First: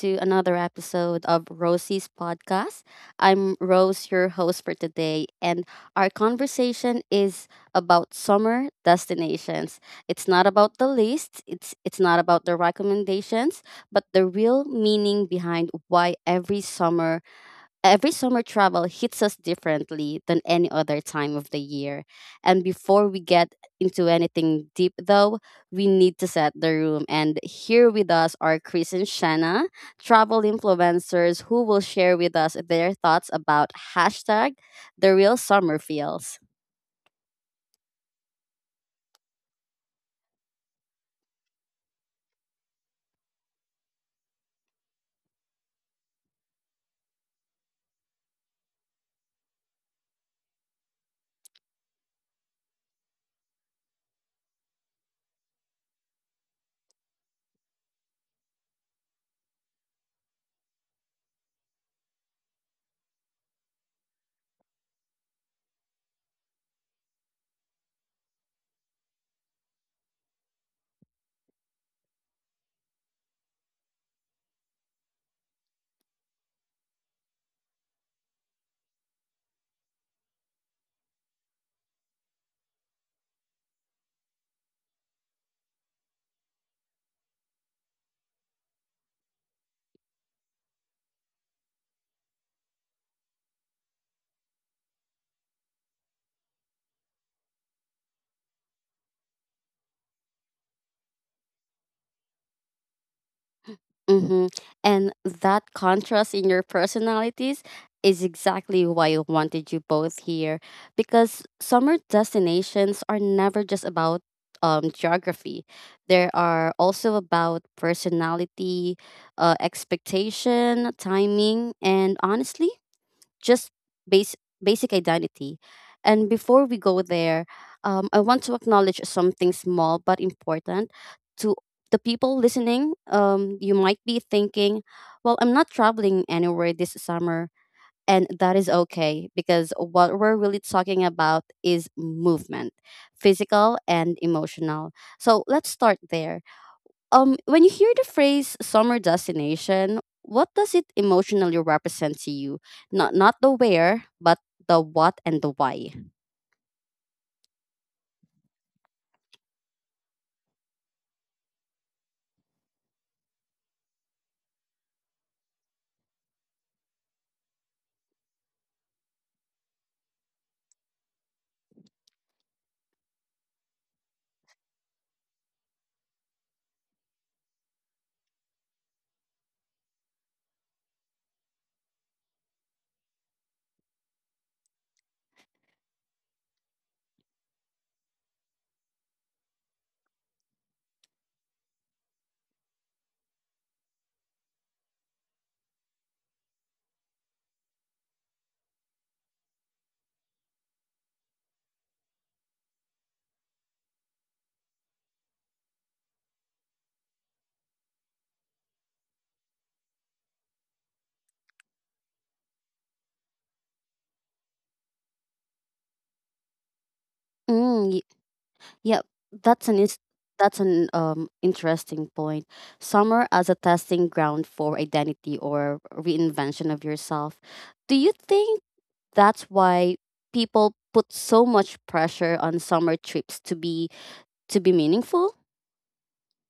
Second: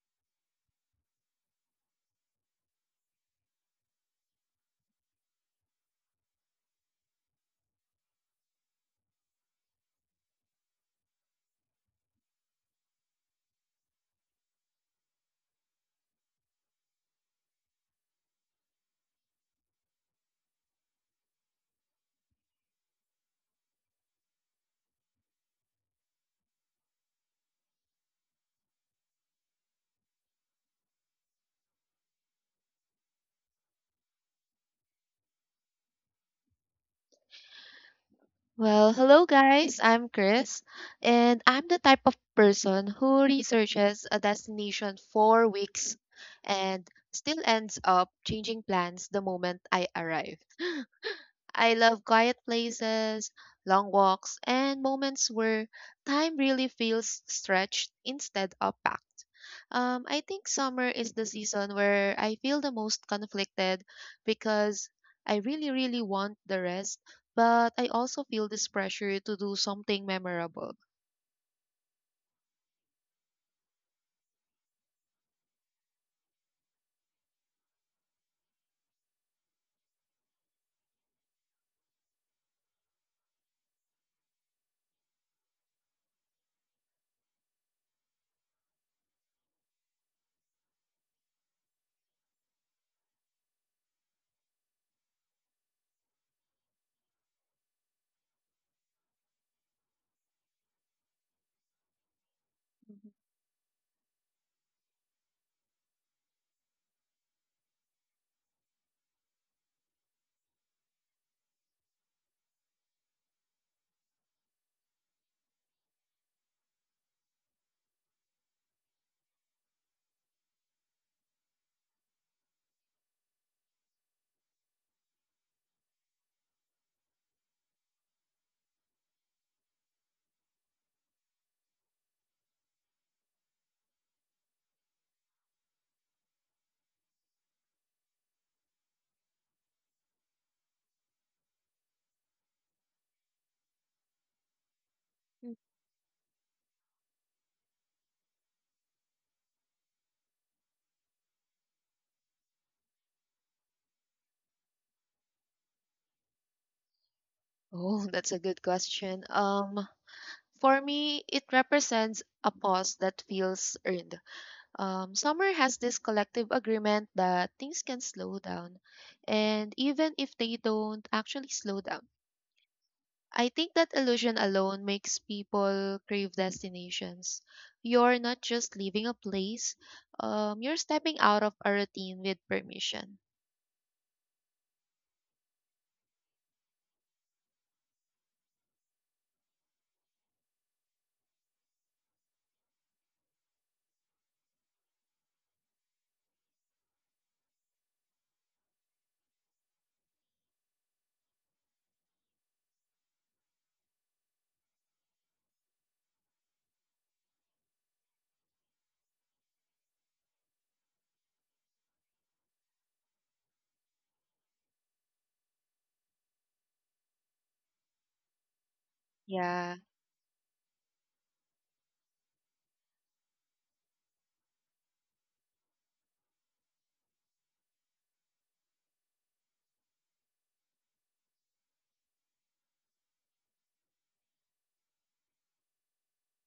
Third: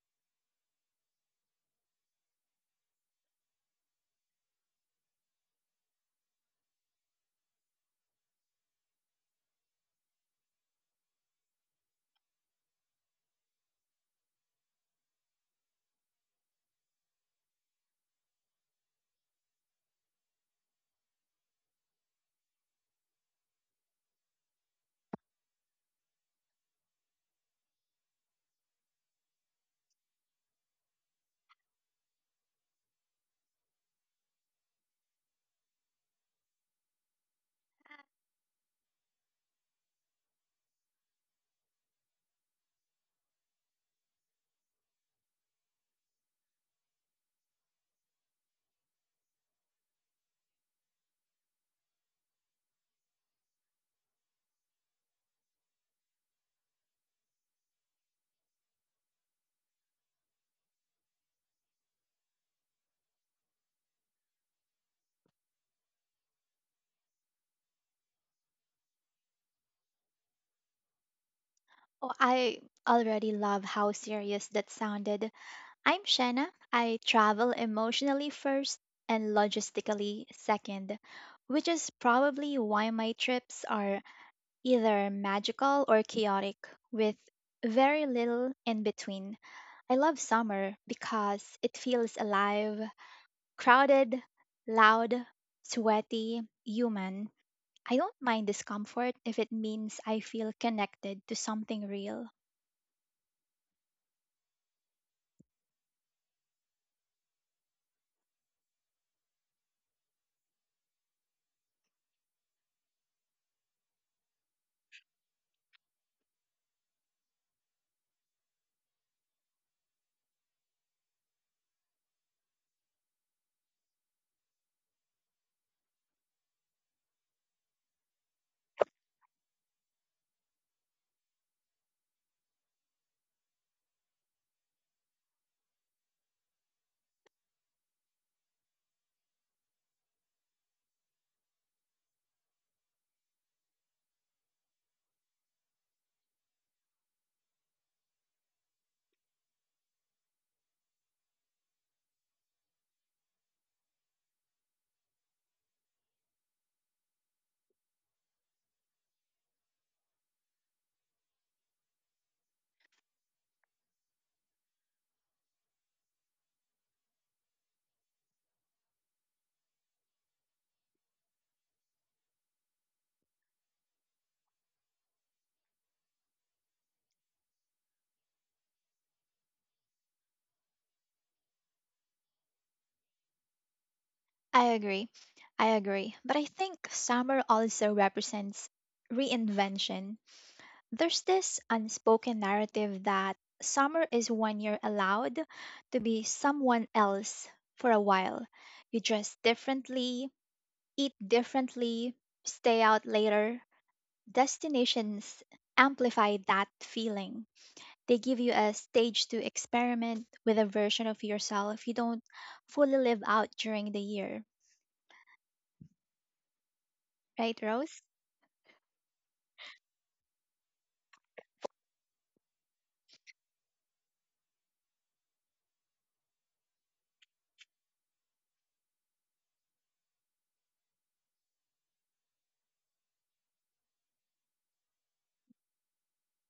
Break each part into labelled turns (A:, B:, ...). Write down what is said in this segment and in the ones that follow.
A: to another episode of Rosie's podcast. I'm Rose, your host for today, and our conversation is about summer destinations. It's not about the list, it's not about the recommendations, but the real meaning behind why every summer travel hits us differently than any other time of the year. And before we get into anything deep, though, we need to set the room. And here with us are Chris and Shanna, travel influencers who will share with us their thoughts about hashtag the real summer feels.
B: Well, hello guys, I'm Chris, and I'm the type of person who researches a destination for weeks and still ends up changing plans the moment I arrive. I love quiet places, long walks, and moments where time really feels stretched instead of packed. I think summer is the season where I feel the most conflicted because I really, really want the rest, but I also feel this pressure to do something memorable.
C: Oh, I already love how serious that sounded. I'm Shanna. I travel emotionally first and logistically second, which is probably why my trips are either magical or chaotic, with very little in between. I love summer because it feels alive, crowded, loud, sweaty, human. I don't mind discomfort if it means I feel connected to something real.
A: Mm-hmm. And that contrast in your personalities is exactly why I wanted you both here. Because summer destinations are never just about geography, they are also about personality, expectation, timing, and honestly, just base, basic identity. And before we go there, I want to acknowledge something small but important to the people listening. You might be thinking, well, I'm not traveling anywhere this summer. And that is okay because what we're really talking about is movement, physical and emotional. So
B: Mm.
A: let's start there. When you hear the phrase summer destination, what does it emotionally represent to you? Not the where, but the what and the why.
B: Oh, that's a good question. For me, it represents a pause that feels earned. Summer has this collective agreement that things can slow down, and even if they don't actually slow down. I think that illusion alone makes people crave destinations. You're not just leaving a place, you're stepping out of a routine with permission.
C: I agree. I agree, but I think summer also represents reinvention. There's this unspoken narrative that summer is when you're allowed to be someone else for a while. You dress differently, eat differently, stay out later. Destinations amplify that feeling. They give you a stage to experiment with a version of yourself you don't fully live out during the year. Right,
A: Mm, y-
C: Rose?
A: yeah, that's an
B: Yeah.
A: is that's an interesting point. Summer as a testing ground for identity or reinvention of yourself. Do you think that's why people put so much pressure on summer trips to be meaningful?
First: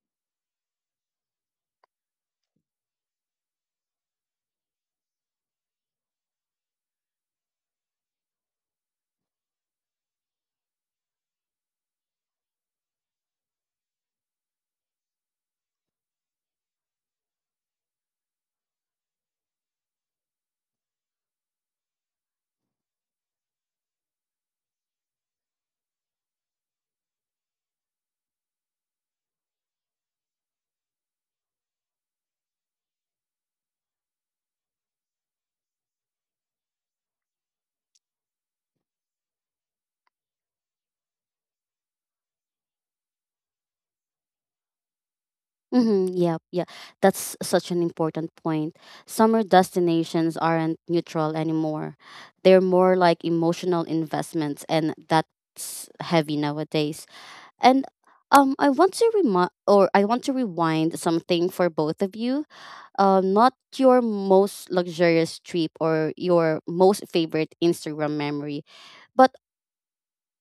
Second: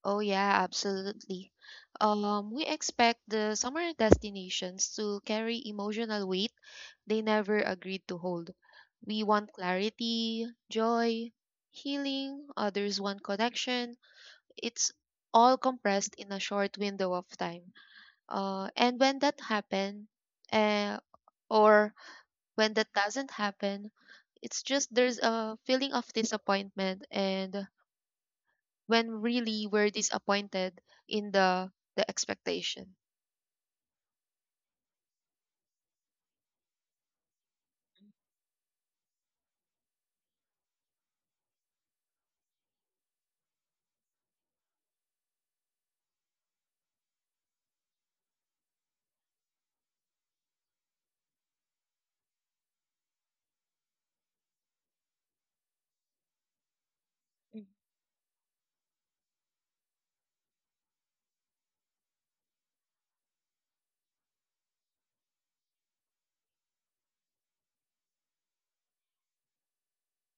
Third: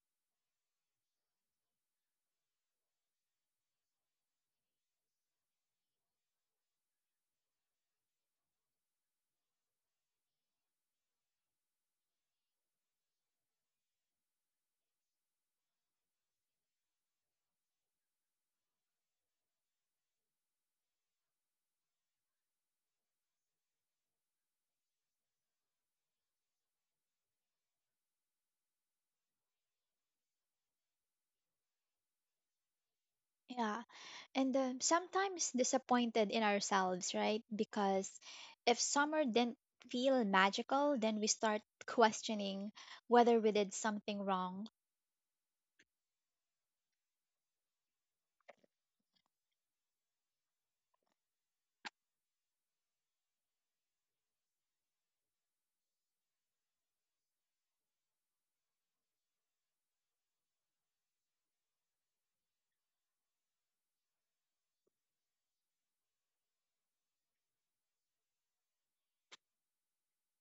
B: Oh, yeah, absolutely. We expect the summer destinations to carry emotional weight they never agreed to hold. We want clarity, joy, healing, others want connection. It's all compressed in a short window of time. And when that happen, uh, or when that doesn't happen, it's just there's a feeling of disappointment and when really we're disappointed in the expectation.
C: Yeah. And sometimes disappointed in ourselves, right? Because if summer didn't feel magical, then we start questioning whether we did something wrong.
A: Mm-hmm. Yeah, yeah. That's such an important point. Summer destinations aren't neutral anymore. They're more like emotional investments, and that's heavy nowadays.
B: Mm.
A: And I want to rewind something for both of you. Not your most luxurious trip or your most favorite Instagram memory, but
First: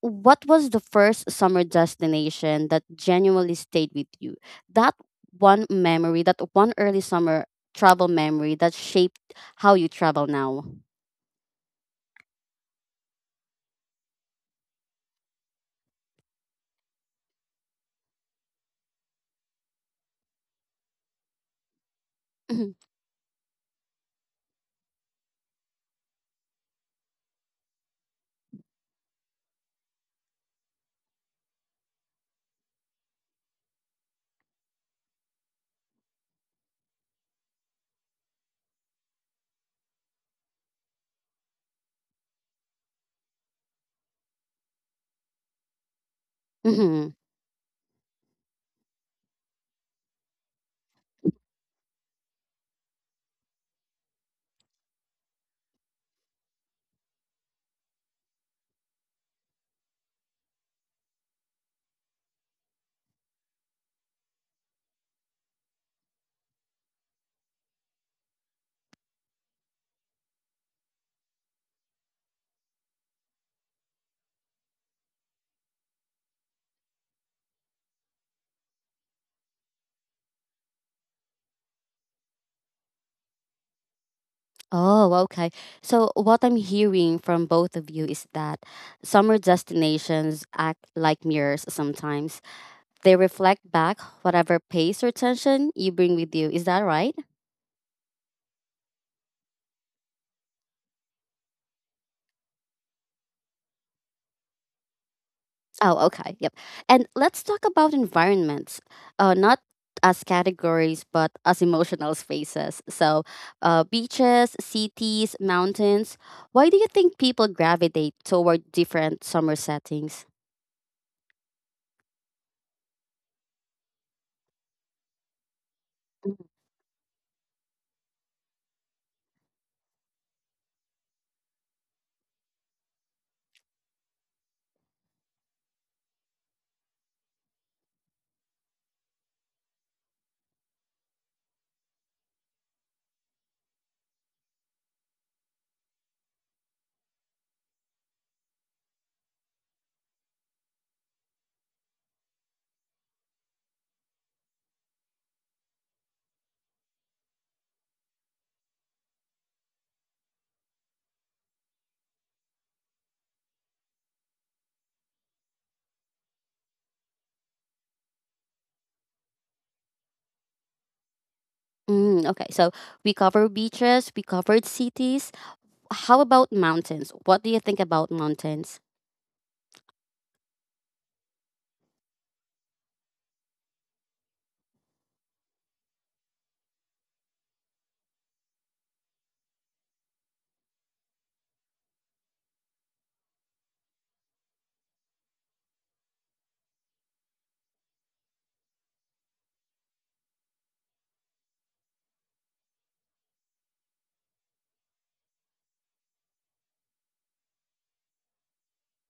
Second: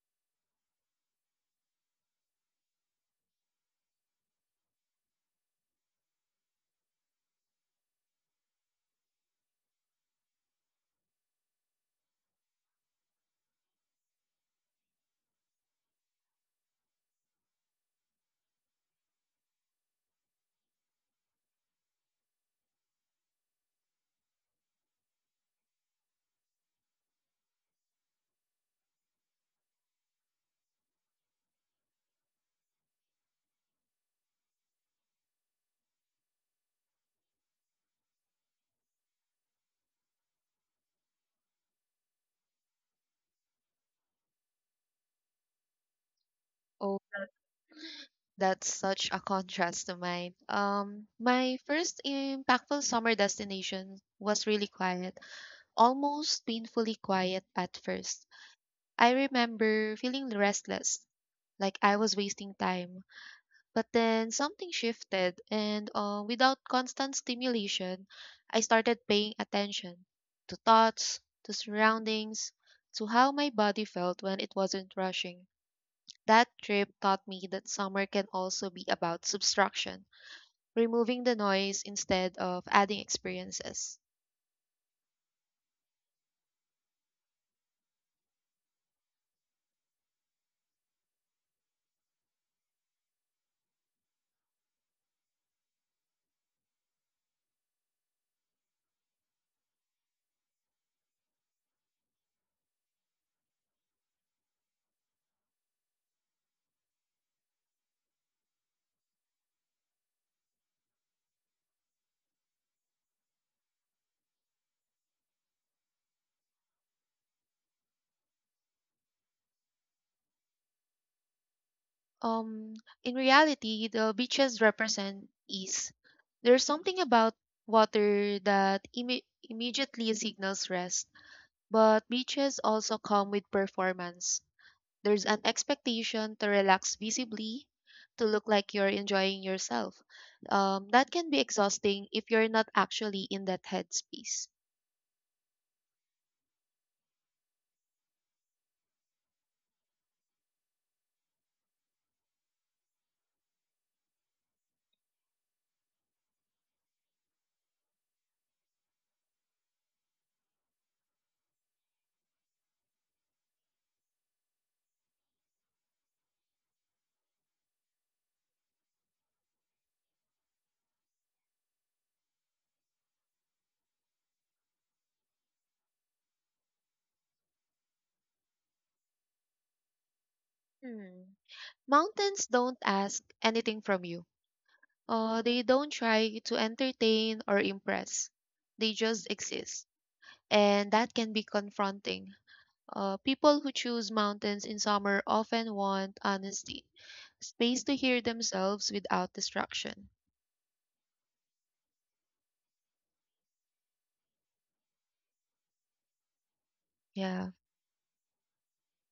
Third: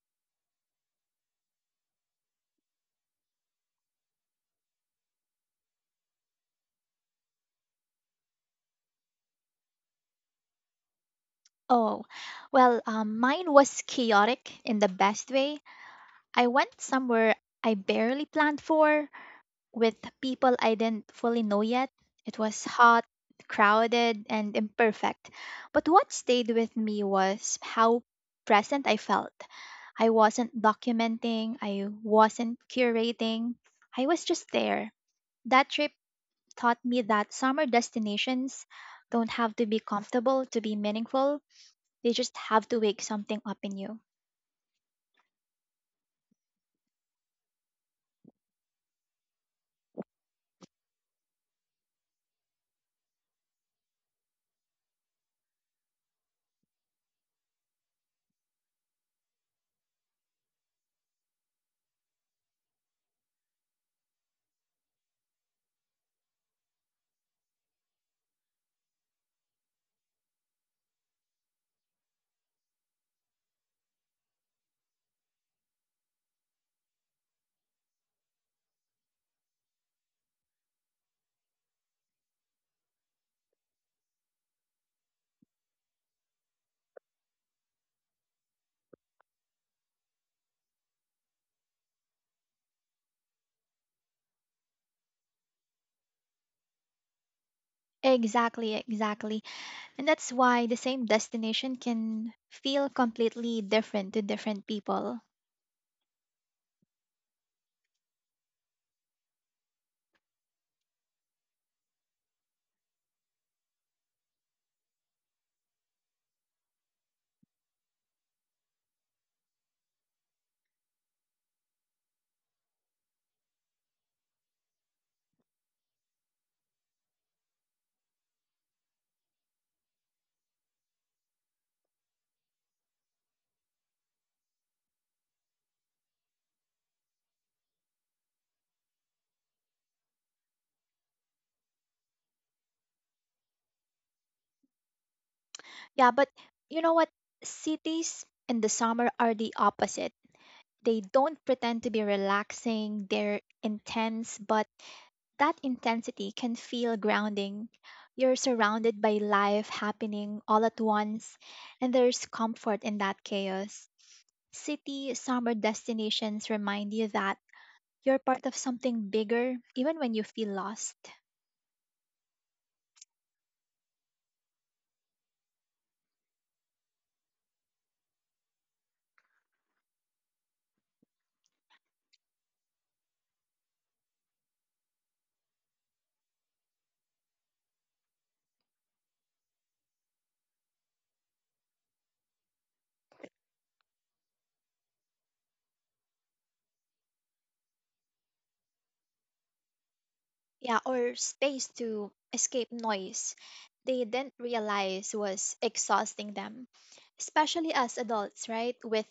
A: what was the first summer destination that genuinely stayed with you? That one memory, that one early summer travel memory that shaped how you travel now.
C: Oh, well, mine was chaotic in the best way. I went somewhere I barely planned for with people I didn't fully know yet. It was
A: Mhm.
C: hot, crowded, and imperfect. But what stayed with me was how present I felt. I wasn't documenting, I wasn't curating. I was just there. That trip taught me that summer destinations don't have to be comfortable to be meaningful, they just have to wake something up in you.
B: Oh,
A: Mhm.
B: that's such a contrast to mine. My first impactful summer destination was really quiet, almost painfully quiet at first. I remember feeling restless, like I was wasting time. But then something shifted, and without constant stimulation, I started paying attention to thoughts, to surroundings, to how my body felt when it wasn't rushing. That trip taught me that summer can also be about subtraction, removing the noise instead of adding experiences.
A: Oh, okay. So, what I'm hearing from both of you is that summer destinations act like mirrors sometimes. They reflect back whatever pace or tension you bring with you. Is that right?
C: Exactly, exactly. And that's why the same destination can feel completely different to different people.
A: Oh, okay. Yep. And let's talk about environments, not as categories, but as emotional spaces. So, beaches, cities, mountains. Why do you think people gravitate toward different summer settings?
B: Um, in reality, the beaches represent ease. There's something about water that immediately signals rest. But beaches also come with performance. There's an expectation to relax visibly, to look like you're enjoying yourself. That can be exhausting if you're not actually in that headspace.
C: Yeah, but you know what? Cities in the summer are the opposite. They don't pretend to be relaxing, they're intense, but that intensity can feel grounding. You're surrounded by life happening all at once, and there's comfort in that chaos. City summer destinations remind you that you're part of something bigger, even when you feel lost.
A: Mm, okay, so we covered beaches, we covered cities. How about mountains? What do you think about mountains?
B: Hmm. Mountains don't ask anything from you. They don't try to entertain or impress. They just exist, and that can be confronting. People who choose mountains in summer often want honesty, space to hear themselves without distraction.
C: Yeah, or space to escape noise they didn't realize was exhausting them,
B: Yeah,
C: especially as adults, right? With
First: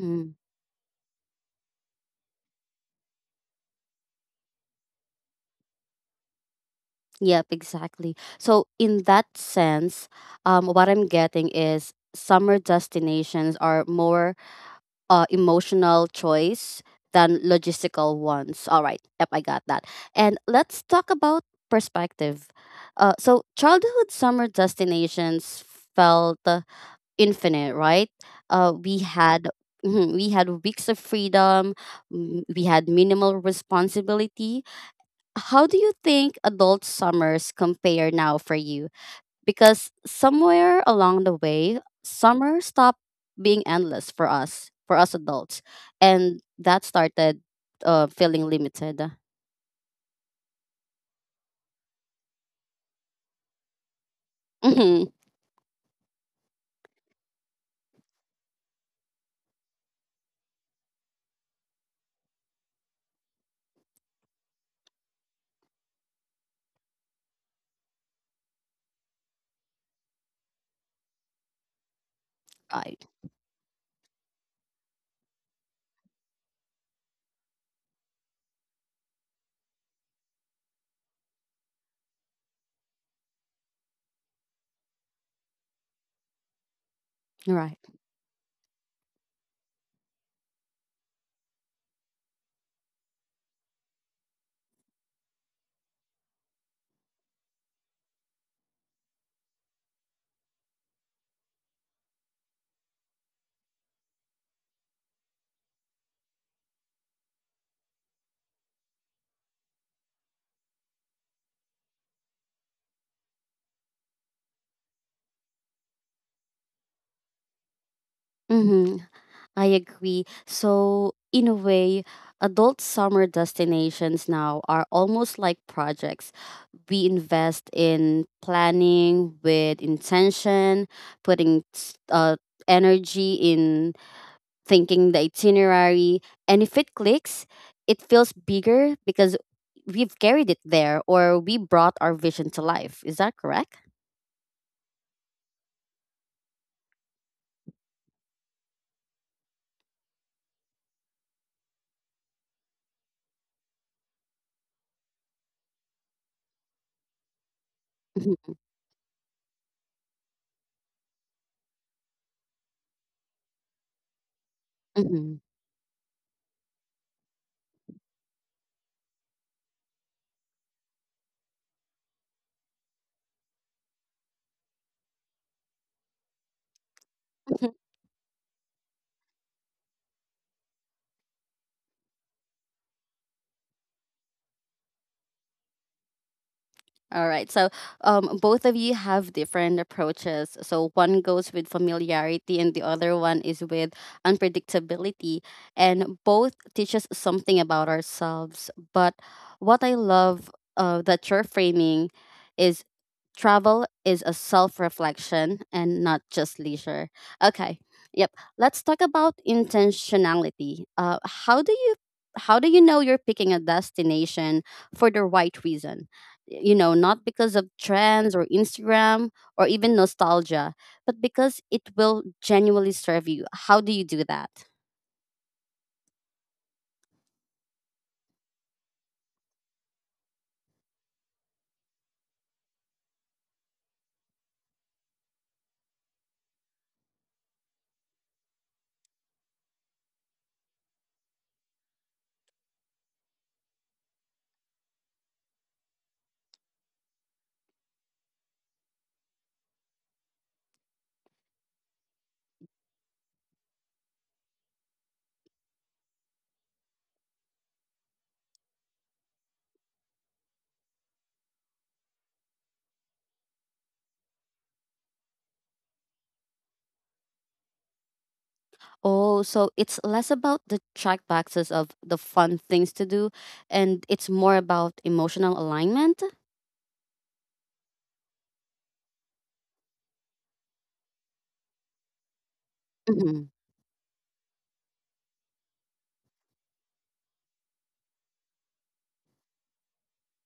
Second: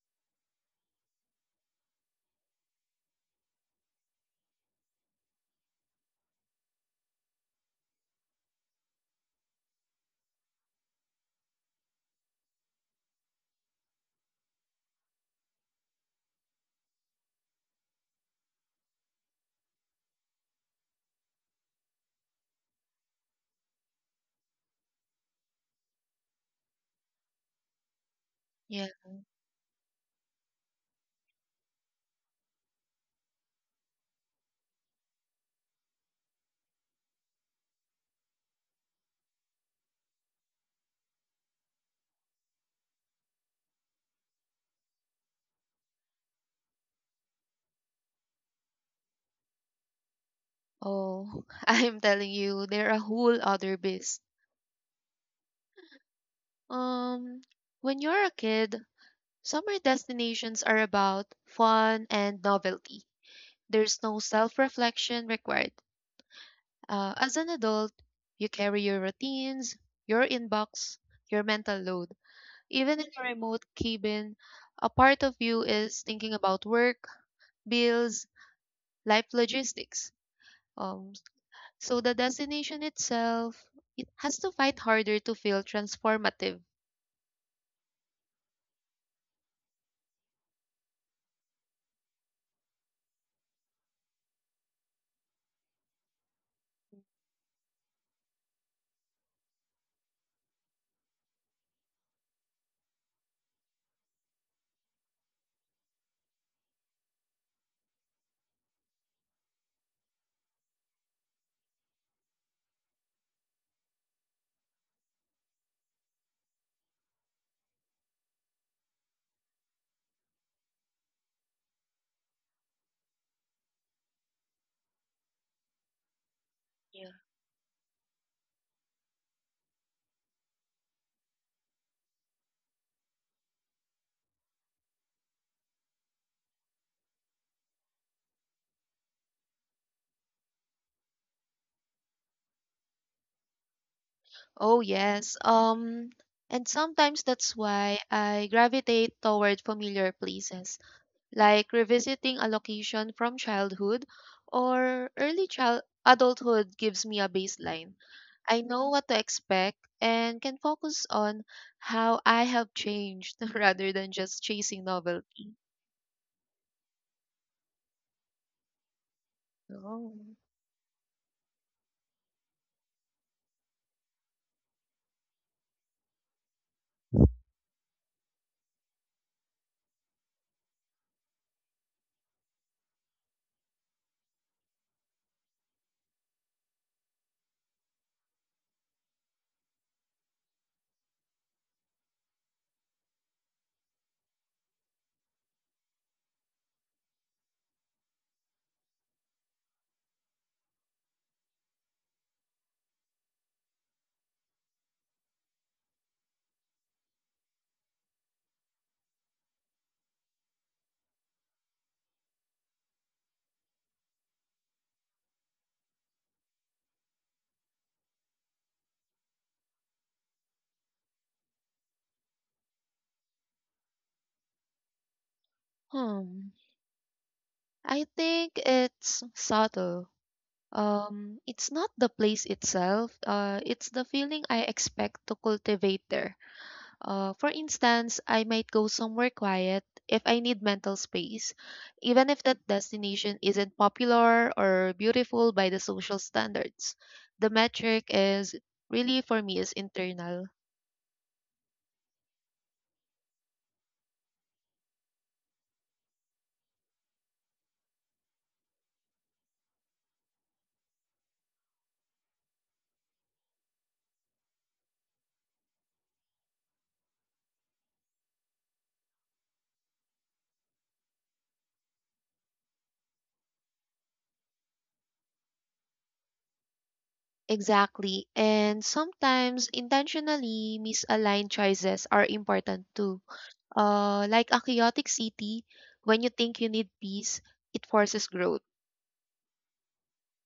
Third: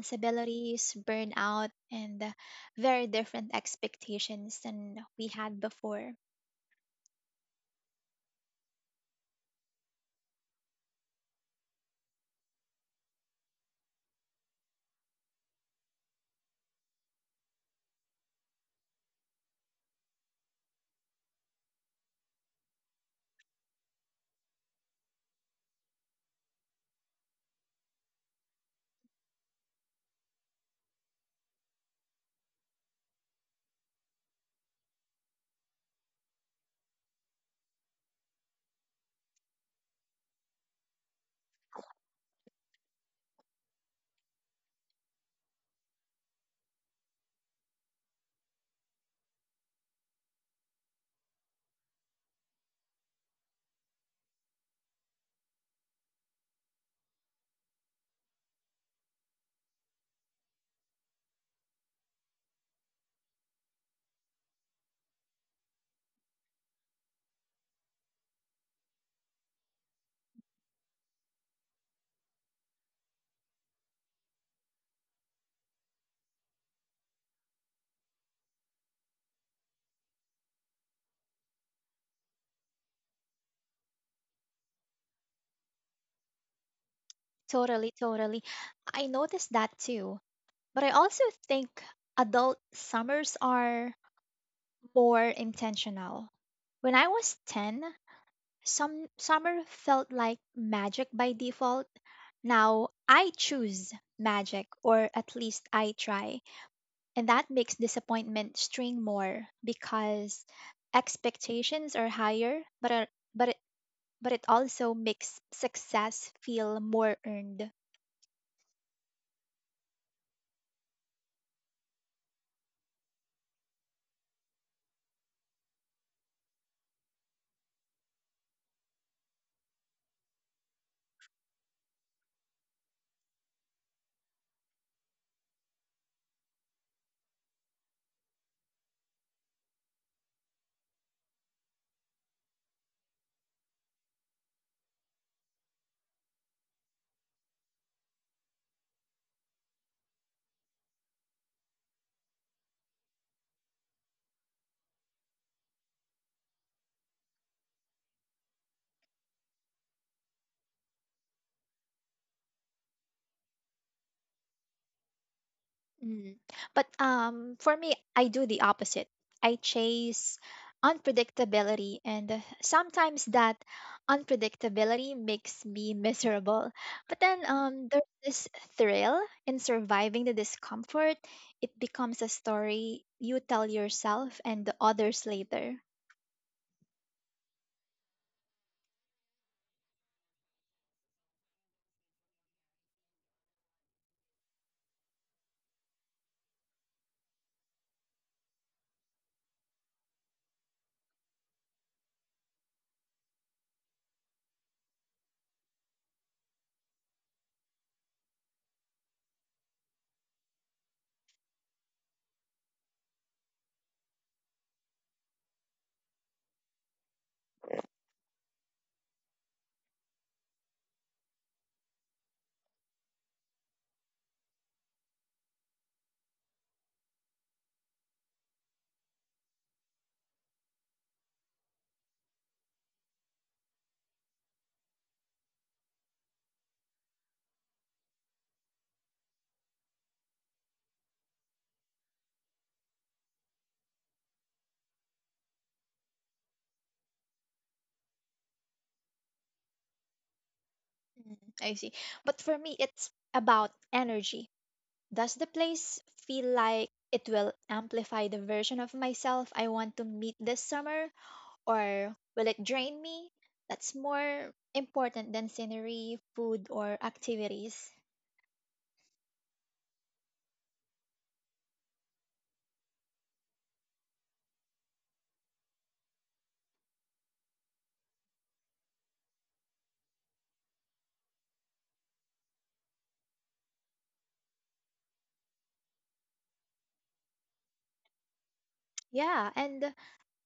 A: Mm,
C: burnout, and very different expectations than we had before.
A: yep, exactly. So, in that sense, what I'm getting is summer destinations are more emotional choice than logistical ones. All right. Yep, I got that. And let's talk about perspective. So, childhood summer destinations felt infinite, right?
B: yeah.
A: We had mhm, we had weeks of freedom. Mm, We had minimal responsibility. How do you think adult summers compare now for you? Because somewhere along the way, summer stopped being endless for us adults, and that started feeling limited.
B: Oh, I'm telling you, they're a whole other beast.
A: Mhm.
B: Um, when you're a kid, summer destinations are about fun and novelty. There's no self reflection required. As an adult, you carry your routines, your inbox, your mental load.
A: Right.
B: Even in a remote cabin, a part of you is thinking about work, bills, life logistics. Um, so the destination itself, it has to fight harder to feel transformative.
A: Right.
C: Totally, totally. I noticed that too. But I also think adult summers are more intentional. When I was 10, some summer felt like magic by default. Now I choose magic, or at least I try. And that makes disappointment sting more because expectations are higher, but it, but it also makes success feel more earned.
A: Mm-hmm. I agree. So, in a way, adult summer destinations now are almost like projects. We
B: Yeah.
A: invest in planning with intention, putting energy in thinking the itinerary. And if it clicks, it feels bigger because we've carried it there or we brought our vision to life. Is that correct?
B: Oh, yes. And sometimes that's why I gravitate toward familiar places, like revisiting a location from childhood or early child adulthood gives me a baseline.
A: Mhm,
B: I know what to expect and can focus on how I have changed rather than just chasing
A: mhm.
B: novelty.
C: Mm. But for me, I do the opposite. I
B: Oh.
C: chase unpredictability, and sometimes that unpredictability makes me miserable. But then um, there's this thrill in surviving the discomfort. It becomes a story you tell yourself and the others later.
A: All right. So, both of you have different approaches. So, one goes with familiarity, and the other one is with unpredictability. And both teach us something about ourselves. But what I love that you're framing is travel is a self reflection and not just leisure. Okay. Yep. Let's talk about intentionality. How do you know you're picking a destination for the right reason? You know, not because of trends or Instagram or even nostalgia, but because it will genuinely serve you. How do you do that?
B: Hmm. I think it's subtle. It's not the place itself. It's the feeling I expect to cultivate there. For instance, I might go somewhere quiet if I need mental space, even if that destination isn't popular or beautiful by the social standards. The metric is really for me is internal.
C: Mm, I see. But for me, it's about energy. Does the place feel like it will amplify the version of myself I want to meet this summer, or will it drain me? That's more important than scenery, food, or activities.
A: Oh, so it's less about the check boxes of the fun things to do and it's more about emotional alignment?
B: Exactly. And sometimes intentionally misaligned choices are important too.
A: Mm-hmm.
B: Like a chaotic city, when you think you need peace, it forces growth.
C: Yeah, and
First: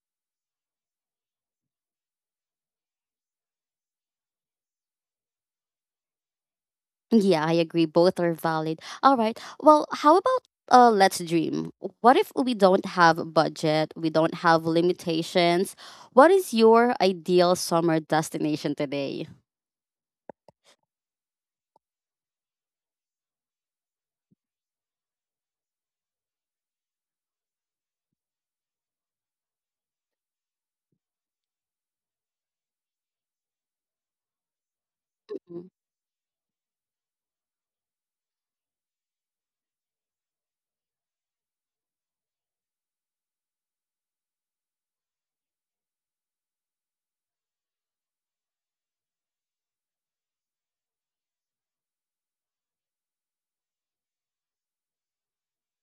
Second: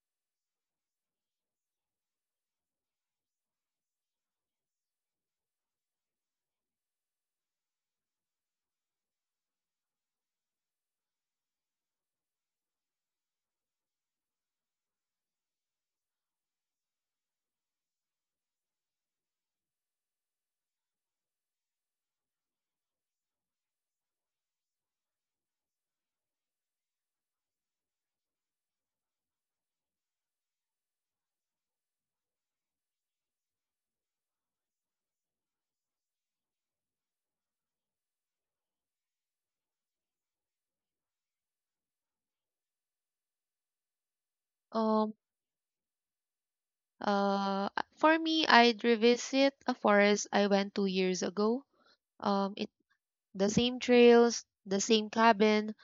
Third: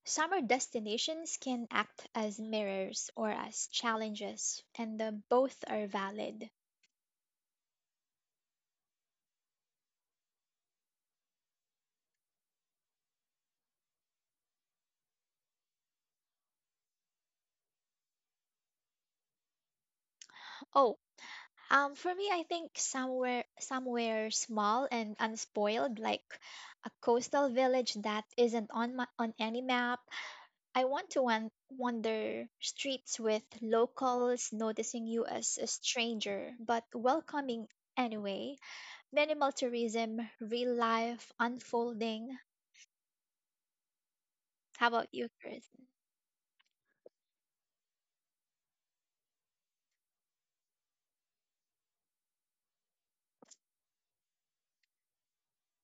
C: summer destinations can act as mirrors or as challenges, and both are valid.
A: Yeah, I agree. Both are valid. All right. Well, how about let's dream. What if we don't have a budget? We don't have limitations. What is your ideal summer destination today?
C: Oh, for me, I think somewhere small and unspoiled, like a coastal village that isn't on any map. I want to wander streets with locals noticing you as
A: Mm-hmm.
C: a stranger, but welcoming anyway. Minimal tourism, real life unfolding. How about
B: Um,
C: you, Chris?
B: Uh, for me, I'd revisit a forest I went 2 years ago. It The same trails, the same cabin,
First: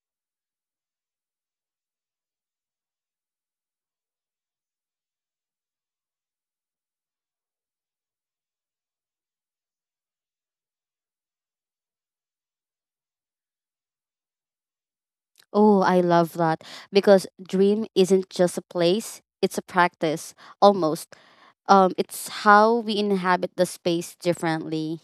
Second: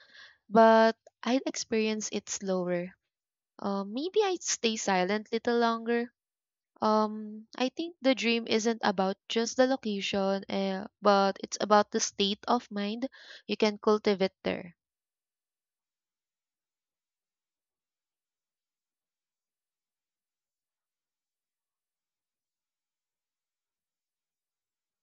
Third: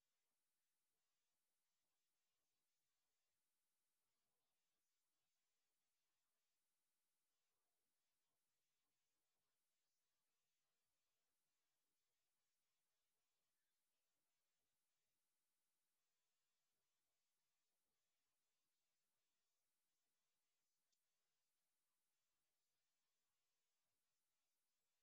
B: but I'd experience it slower. Maybe I'd stay silent little longer. I think the dream isn't about just the location, eh, but it's about the state of mind you can cultivate there.
A: Oh, I love that because dream isn't just a place, it's a practice almost. It's how we inhabit the space differently.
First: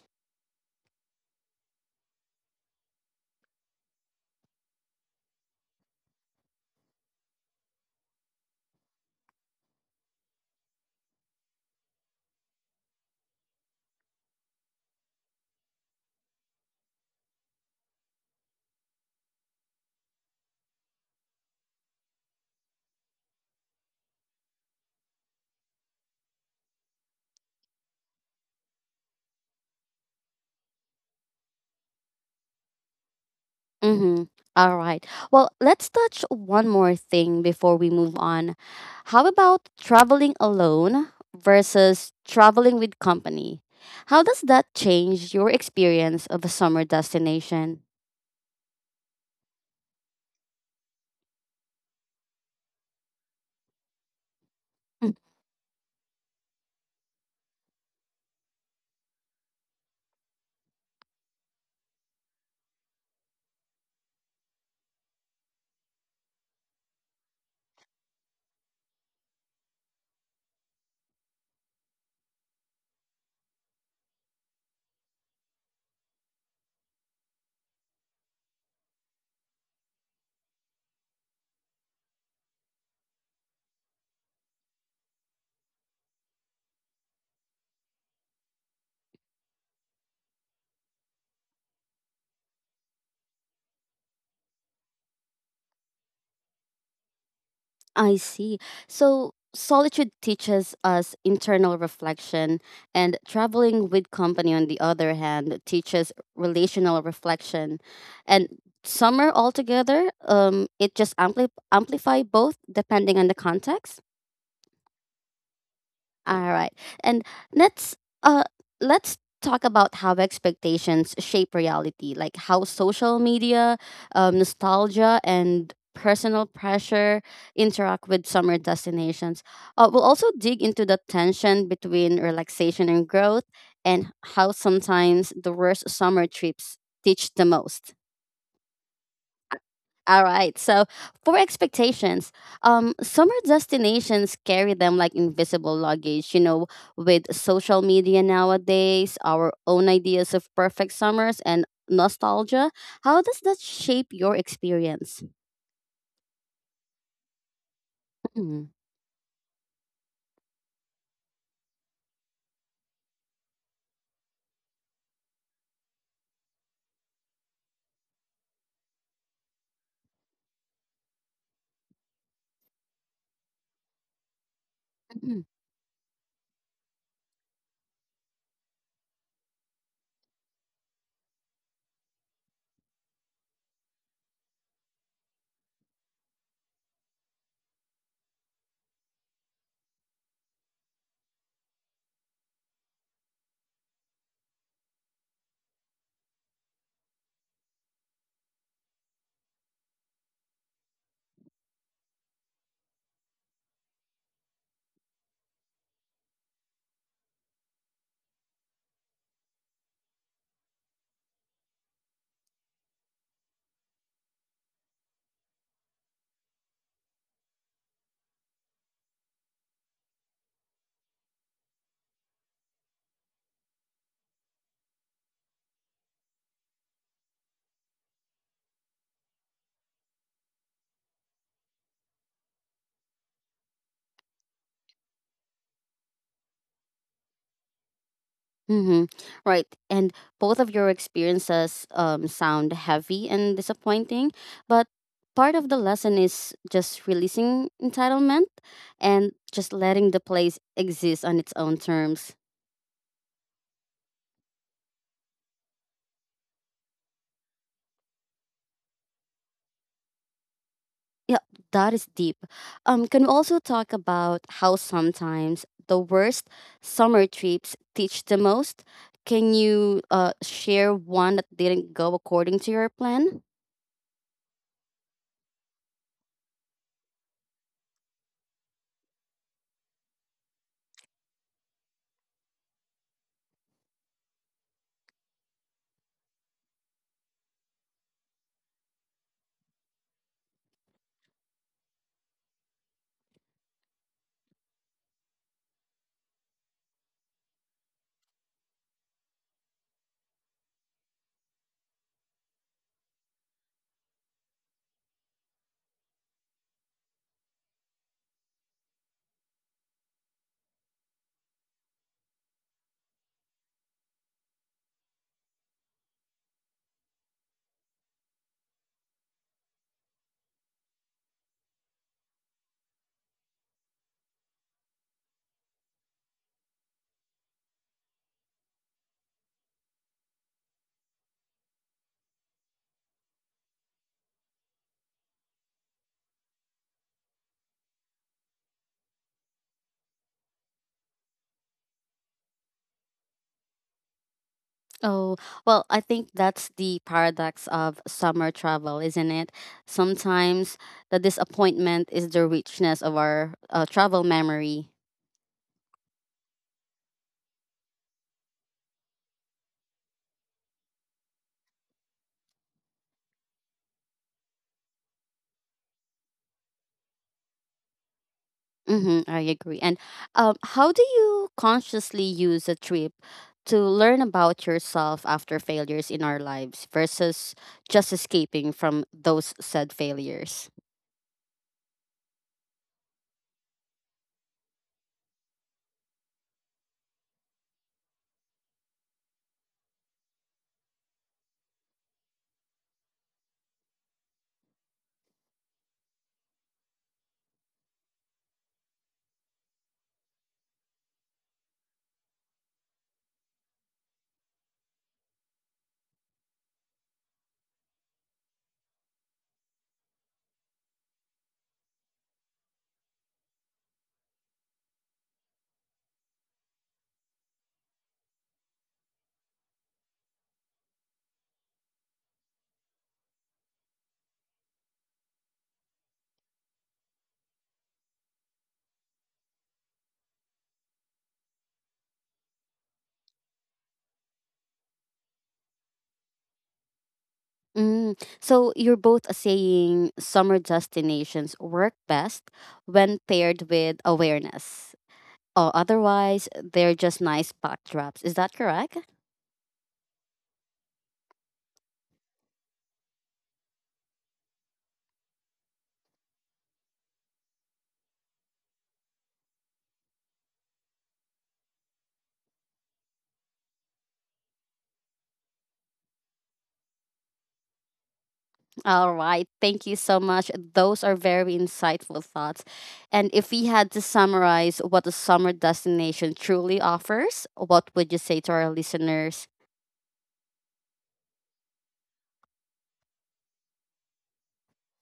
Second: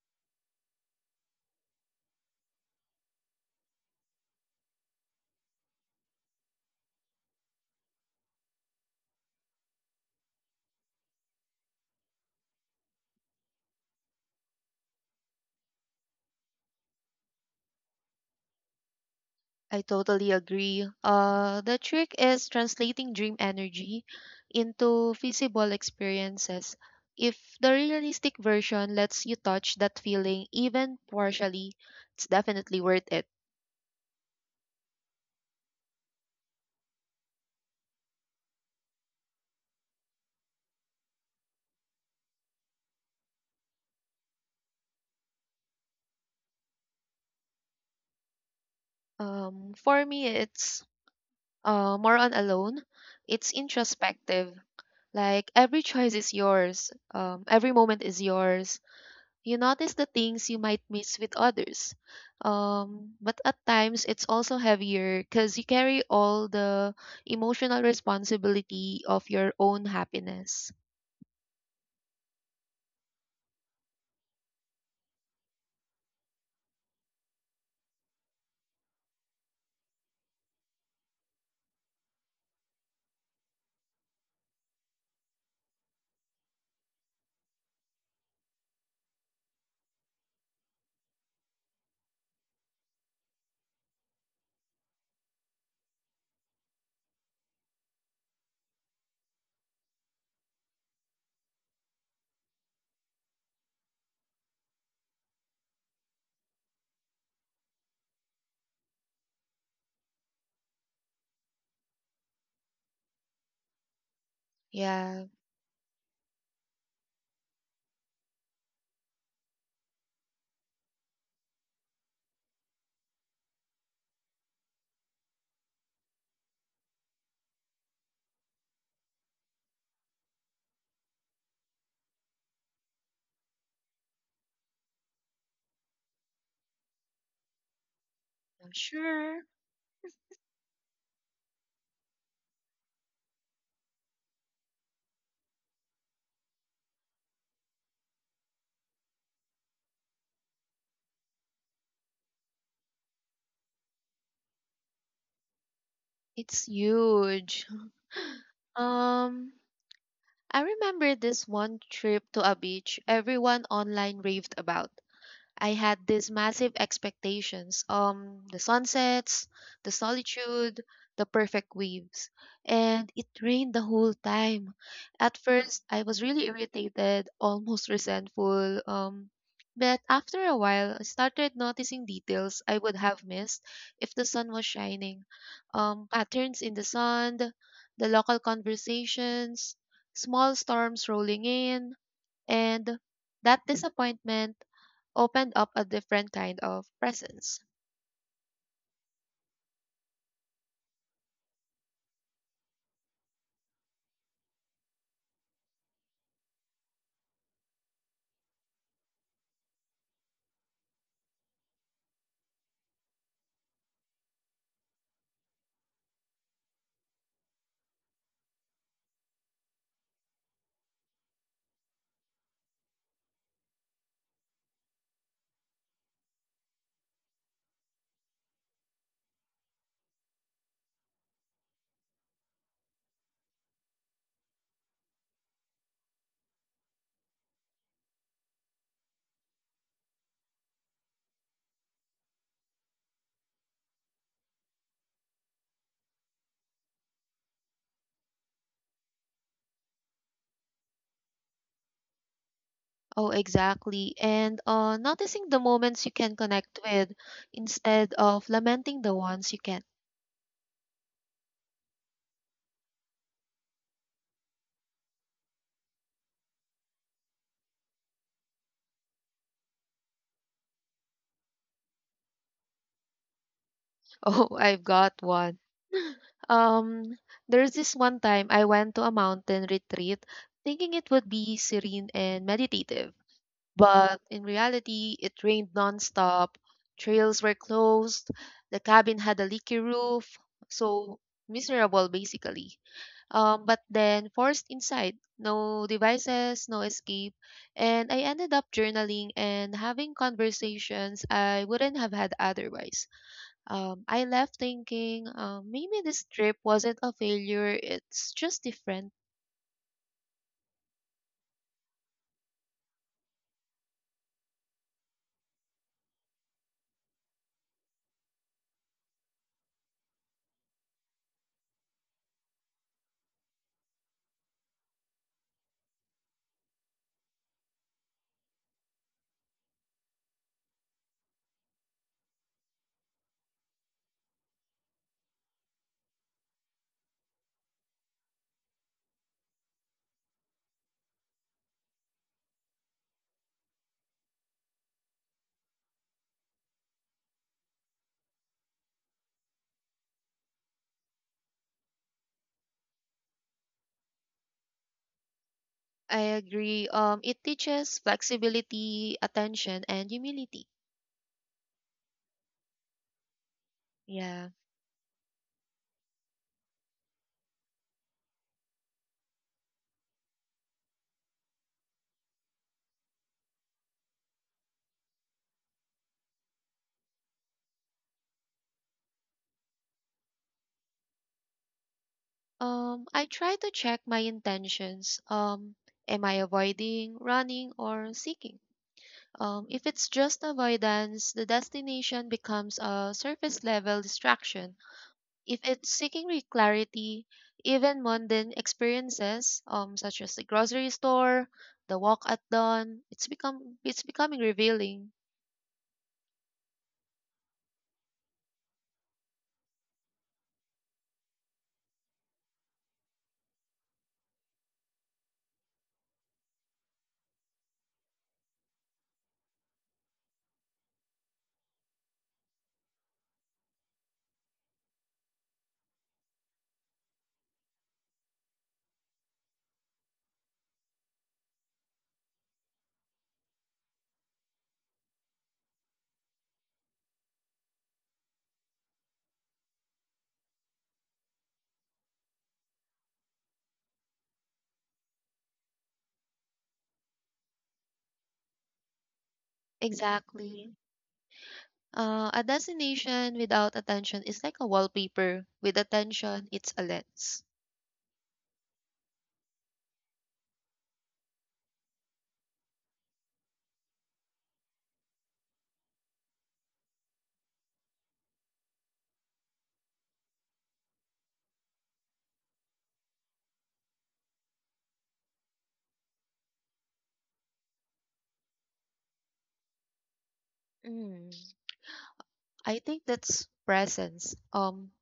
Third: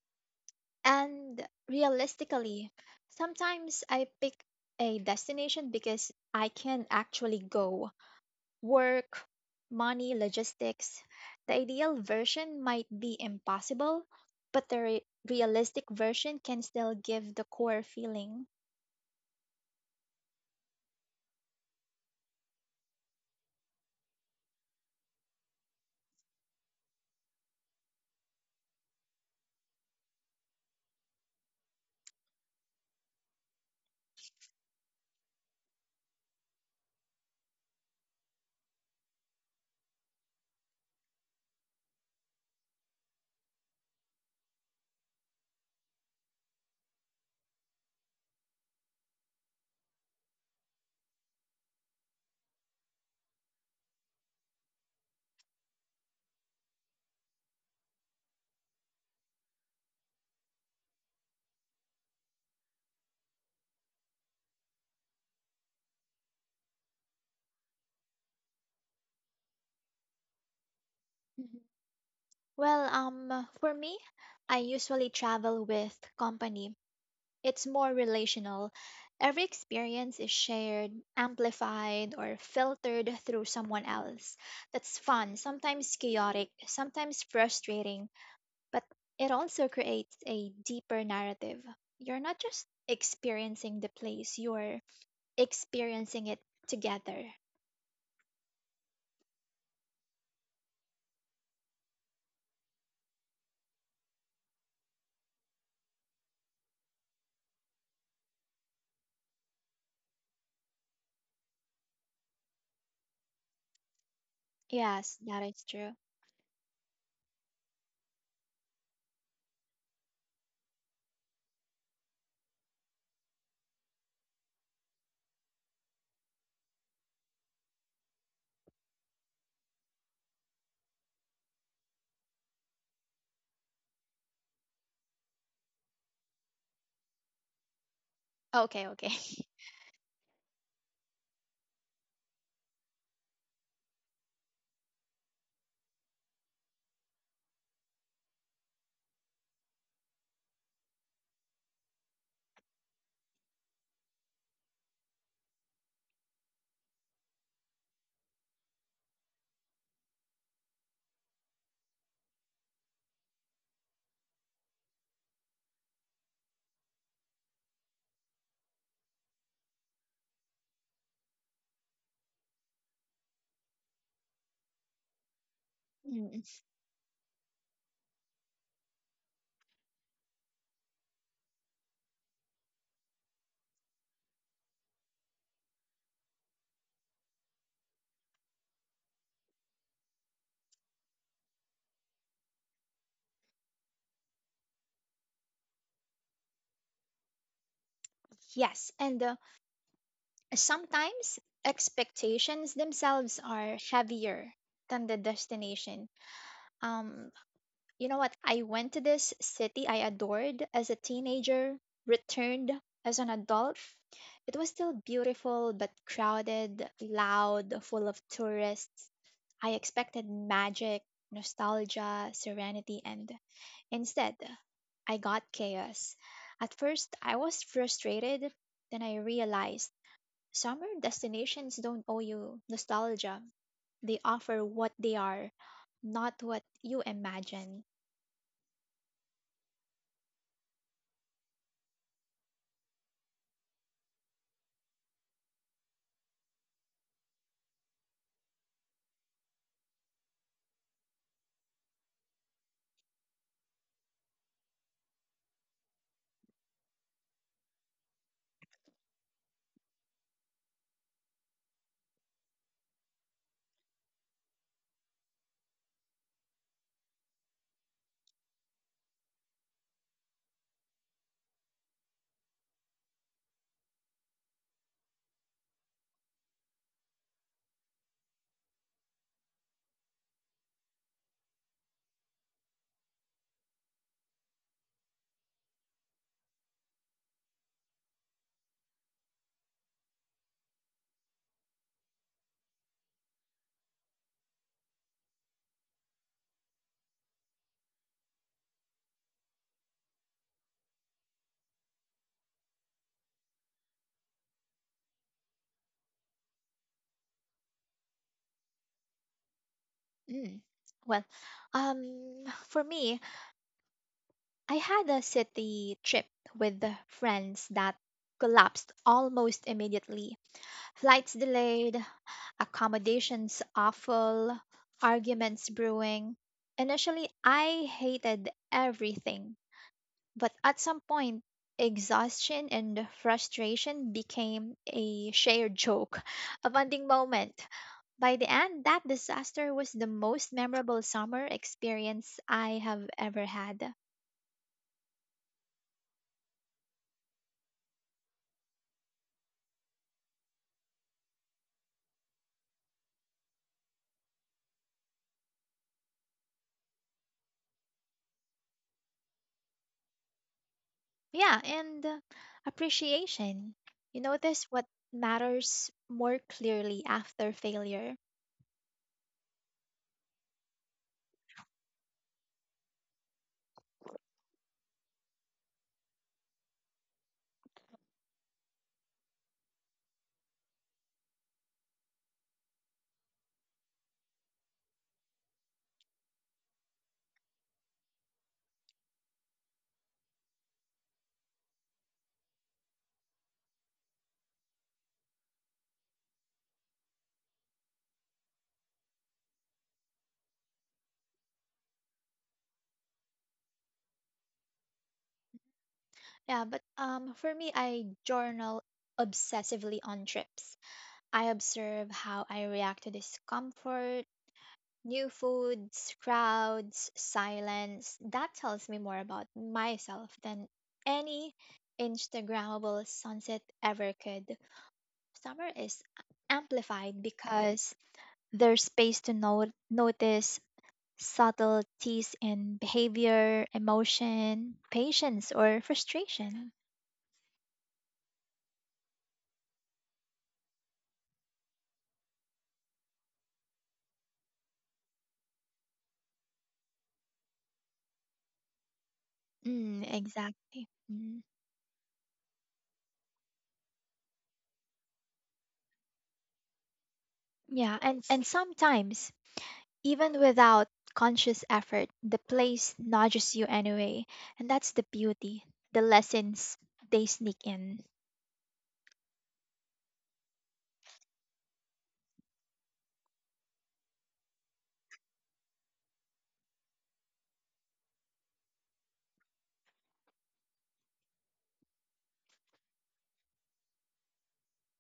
C: And realistically, sometimes I pick a destination because I can actually go work, money, logistics. The ideal version might be impossible, but the realistic version can still give the core feeling.
B: I totally agree. The trick is translating dream energy into feasible experiences. If the realistic version lets you touch that feeling even partially, it's definitely worth it.
A: Mhm. All right. Well, let's touch one more thing before we move on. How about traveling alone versus traveling with company? How does that change your experience of a summer destination?
B: For me, it's more on alone. It's introspective. Like every choice is yours. Every moment is yours. You notice the things you might miss with others. But at times it's also heavier because you carry all the emotional responsibility of your own happiness.
C: Mhm. Well, for me, I usually travel with company. It's more relational. Every experience is shared, amplified, or filtered through someone else. That's fun, sometimes chaotic, sometimes frustrating, but it also creates a deeper narrative. You're not just experiencing the place, you're experiencing it together.
A: I see. So solitude teaches us internal reflection, and traveling with company, on the other hand, teaches relational reflection. And some are all together. It just amplify both depending on the context.
C: Yes,
B: Yeah,
C: that is true.
A: All right. And let's uh let's talk about how expectations shape reality, like how social media, nostalgia and personal pressure interact with summer destinations. We'll also dig into the tension between relaxation and growth and how sometimes the worst summer trips teach the most.
B: I'm
C: Okay, okay.
B: sure.
A: All right. So for expectations, summer destinations carry them like invisible luggage. You know, with social media nowadays, our own ideas of perfect summers and nostalgia. How does that shape your experience?
B: It's huge.
A: Mm.
B: Um, I remember this one trip to a beach everyone online raved about. I had these massive expectations. The sunsets, the solitude, the perfect waves. And it rained the whole time. At first, I was
C: Mm,
B: really irritated, almost resentful. But after a while, I started noticing details I would have missed if the sun was shining. Patterns in the sand, the local conversations, small storms rolling in, and that disappointment opened up a different kind of presence.
C: yes, and sometimes expectations themselves are heavier than the destination. Um, you know what? I went to this city I adored as a teenager, returned as an adult. It was still beautiful, but crowded, loud, full of tourists. I expected magic, nostalgia, serenity, and instead, I got chaos. At first, I was frustrated, then I realized summer destinations don't owe you nostalgia. They offer what they are, not what you imagine.
A: Mm-hmm. Right. And both of your experiences sound heavy and disappointing, but part of the lesson is just releasing entitlement and just letting the place exist on its own terms.
B: Oh, exactly. And noticing the moments you can connect with instead of lamenting the ones you can't.
A: Yeah, that is deep. Can we also talk about how sometimes the worst summer trips teach the most? Can you share one that didn't go according to your plan?
B: Oh, I've got one. Um, there's this one time I went to a mountain retreat thinking it would be serene and meditative. But in reality, it rained nonstop, trails were closed, the cabin had a leaky roof, so miserable basically. But then forced inside. No devices, no escape. And I ended up journaling and having conversations I wouldn't have had otherwise. I left thinking maybe this trip wasn't a failure, it's just different.
C: Mm. Well, for me, I had a city trip with friends that collapsed almost immediately. Flights delayed, accommodations awful, arguments brewing. Initially, I hated everything but at some point, exhaustion and frustration became a shared joke, a bonding moment. By the end, that disaster was the most memorable summer experience I have ever had.
A: Oh, well, I think that's the paradox of summer travel, isn't it? Sometimes the disappointment is the richness of our travel memory.
B: I agree. It teaches flexibility, attention, and humility.
C: Yeah, and appreciation. You
B: Yeah.
C: notice what matters more clearly after failure.
A: Mm-hmm, I agree. And how do you consciously use a trip to learn about yourself after failures in our lives versus just escaping from those said failures?
B: I try to check my intentions. Am I avoiding, running, or seeking? If it's just avoidance, the destination becomes a surface level distraction. If it's seeking clarity, even mundane experiences, such as the grocery store, the walk at dawn, it's becoming revealing.
C: Yeah, but for me, I journal obsessively on trips. I observe how I react to discomfort, new foods, crowds, silence. That tells me more about myself than any Instagrammable sunset ever could. Summer is amplified because there's space to notice subtleties in behavior, emotion, patience, or frustration.
A: Mm. So you're both saying summer destinations work best when paired with awareness. Oh, otherwise, they're just nice backdrops. Is that correct?
C: Mm,
B: Exactly.
C: exactly. Mm.
B: A destination without attention is like a wallpaper. With attention, it's a lens.
C: Yeah, and sometimes even without conscious effort, the place nudges you anyway, and that's the beauty. The lessons they sneak in.
A: All right. Thank you so much. Those are very insightful thoughts. And if we had to summarize what a summer destination truly offers, what would you say to our listeners?
B: Mm, I think that's presence.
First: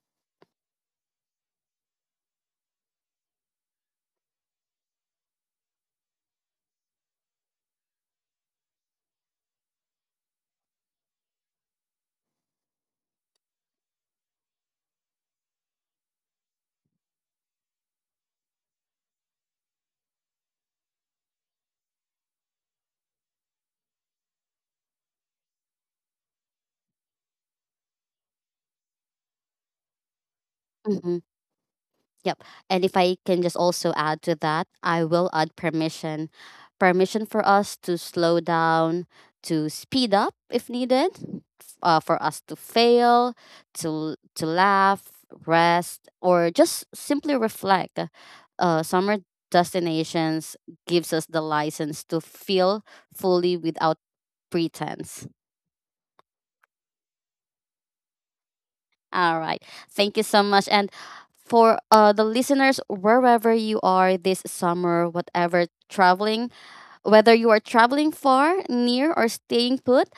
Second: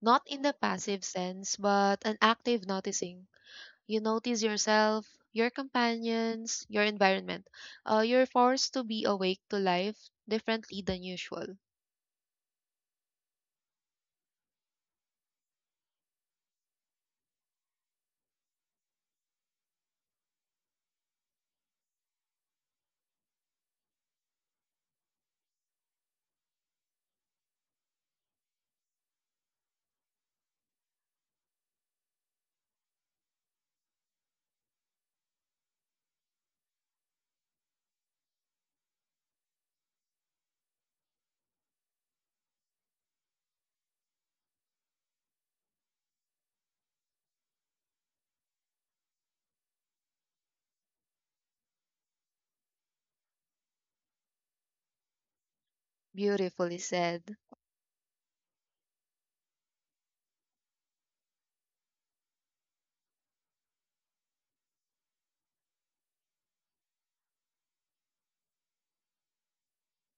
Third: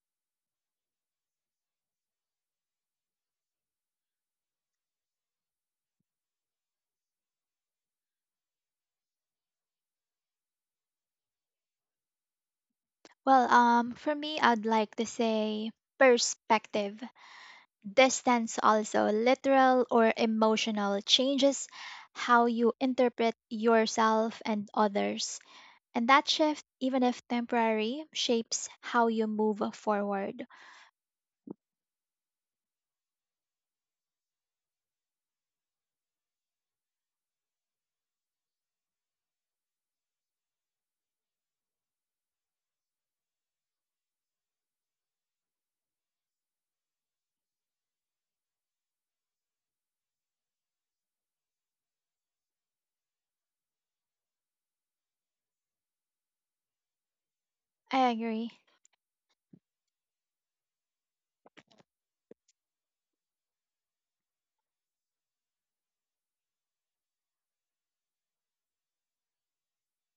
B: Not in the passive sense, but an active noticing. You notice yourself, your companions, your environment. You're forced to be awake to life differently than usual.
C: Well, for me, I'd like to say perspective. Distance also literal or emotional changes how you interpret yourself and others. And that shift, even if temporary, shapes how you move forward.
A: Mm-hmm. Yep. And if I can just also add to that, I will add permission. Permission for us to slow down, to speed up if needed, for us to fail, to laugh, rest, or just simply reflect. Summer destinations gives us the license to feel fully without pretense.
B: Beautifully said.
C: I agree.
A: All right. Thank you so much. And for the listeners, wherever you are this summer, whatever traveling, whether you are traveling far, near, or staying put,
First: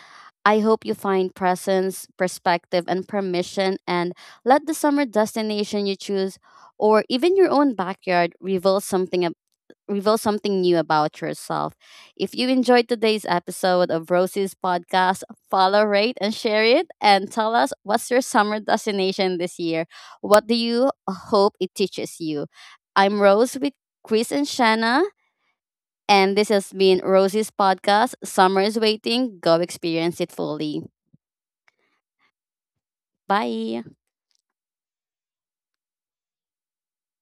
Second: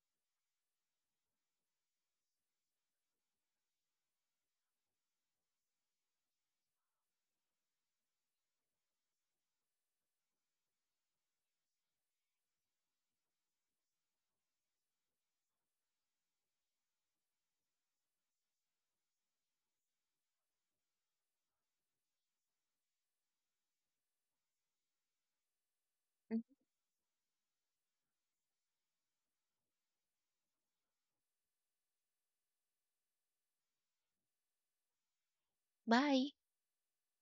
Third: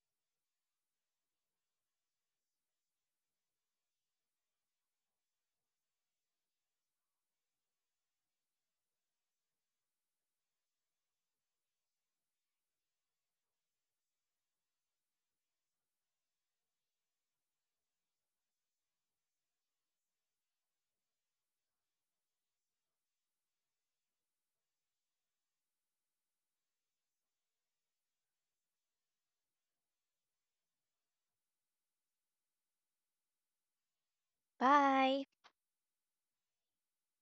A: I hope you find presence, perspective, and permission. And let the summer destination you choose, or even your own backyard, reveal something new about yourself. If you enjoyed today's episode of Rosie's podcast, follow, rate, and share it. And tell us, what's your summer destination this year? What do you hope it teaches you? I'm Rose with Chris and Shanna, and
B: Mm.
A: this has been Rosie's podcast. Summer is waiting. Go experience it fully. Bye.
C: Bye.
B: Bye.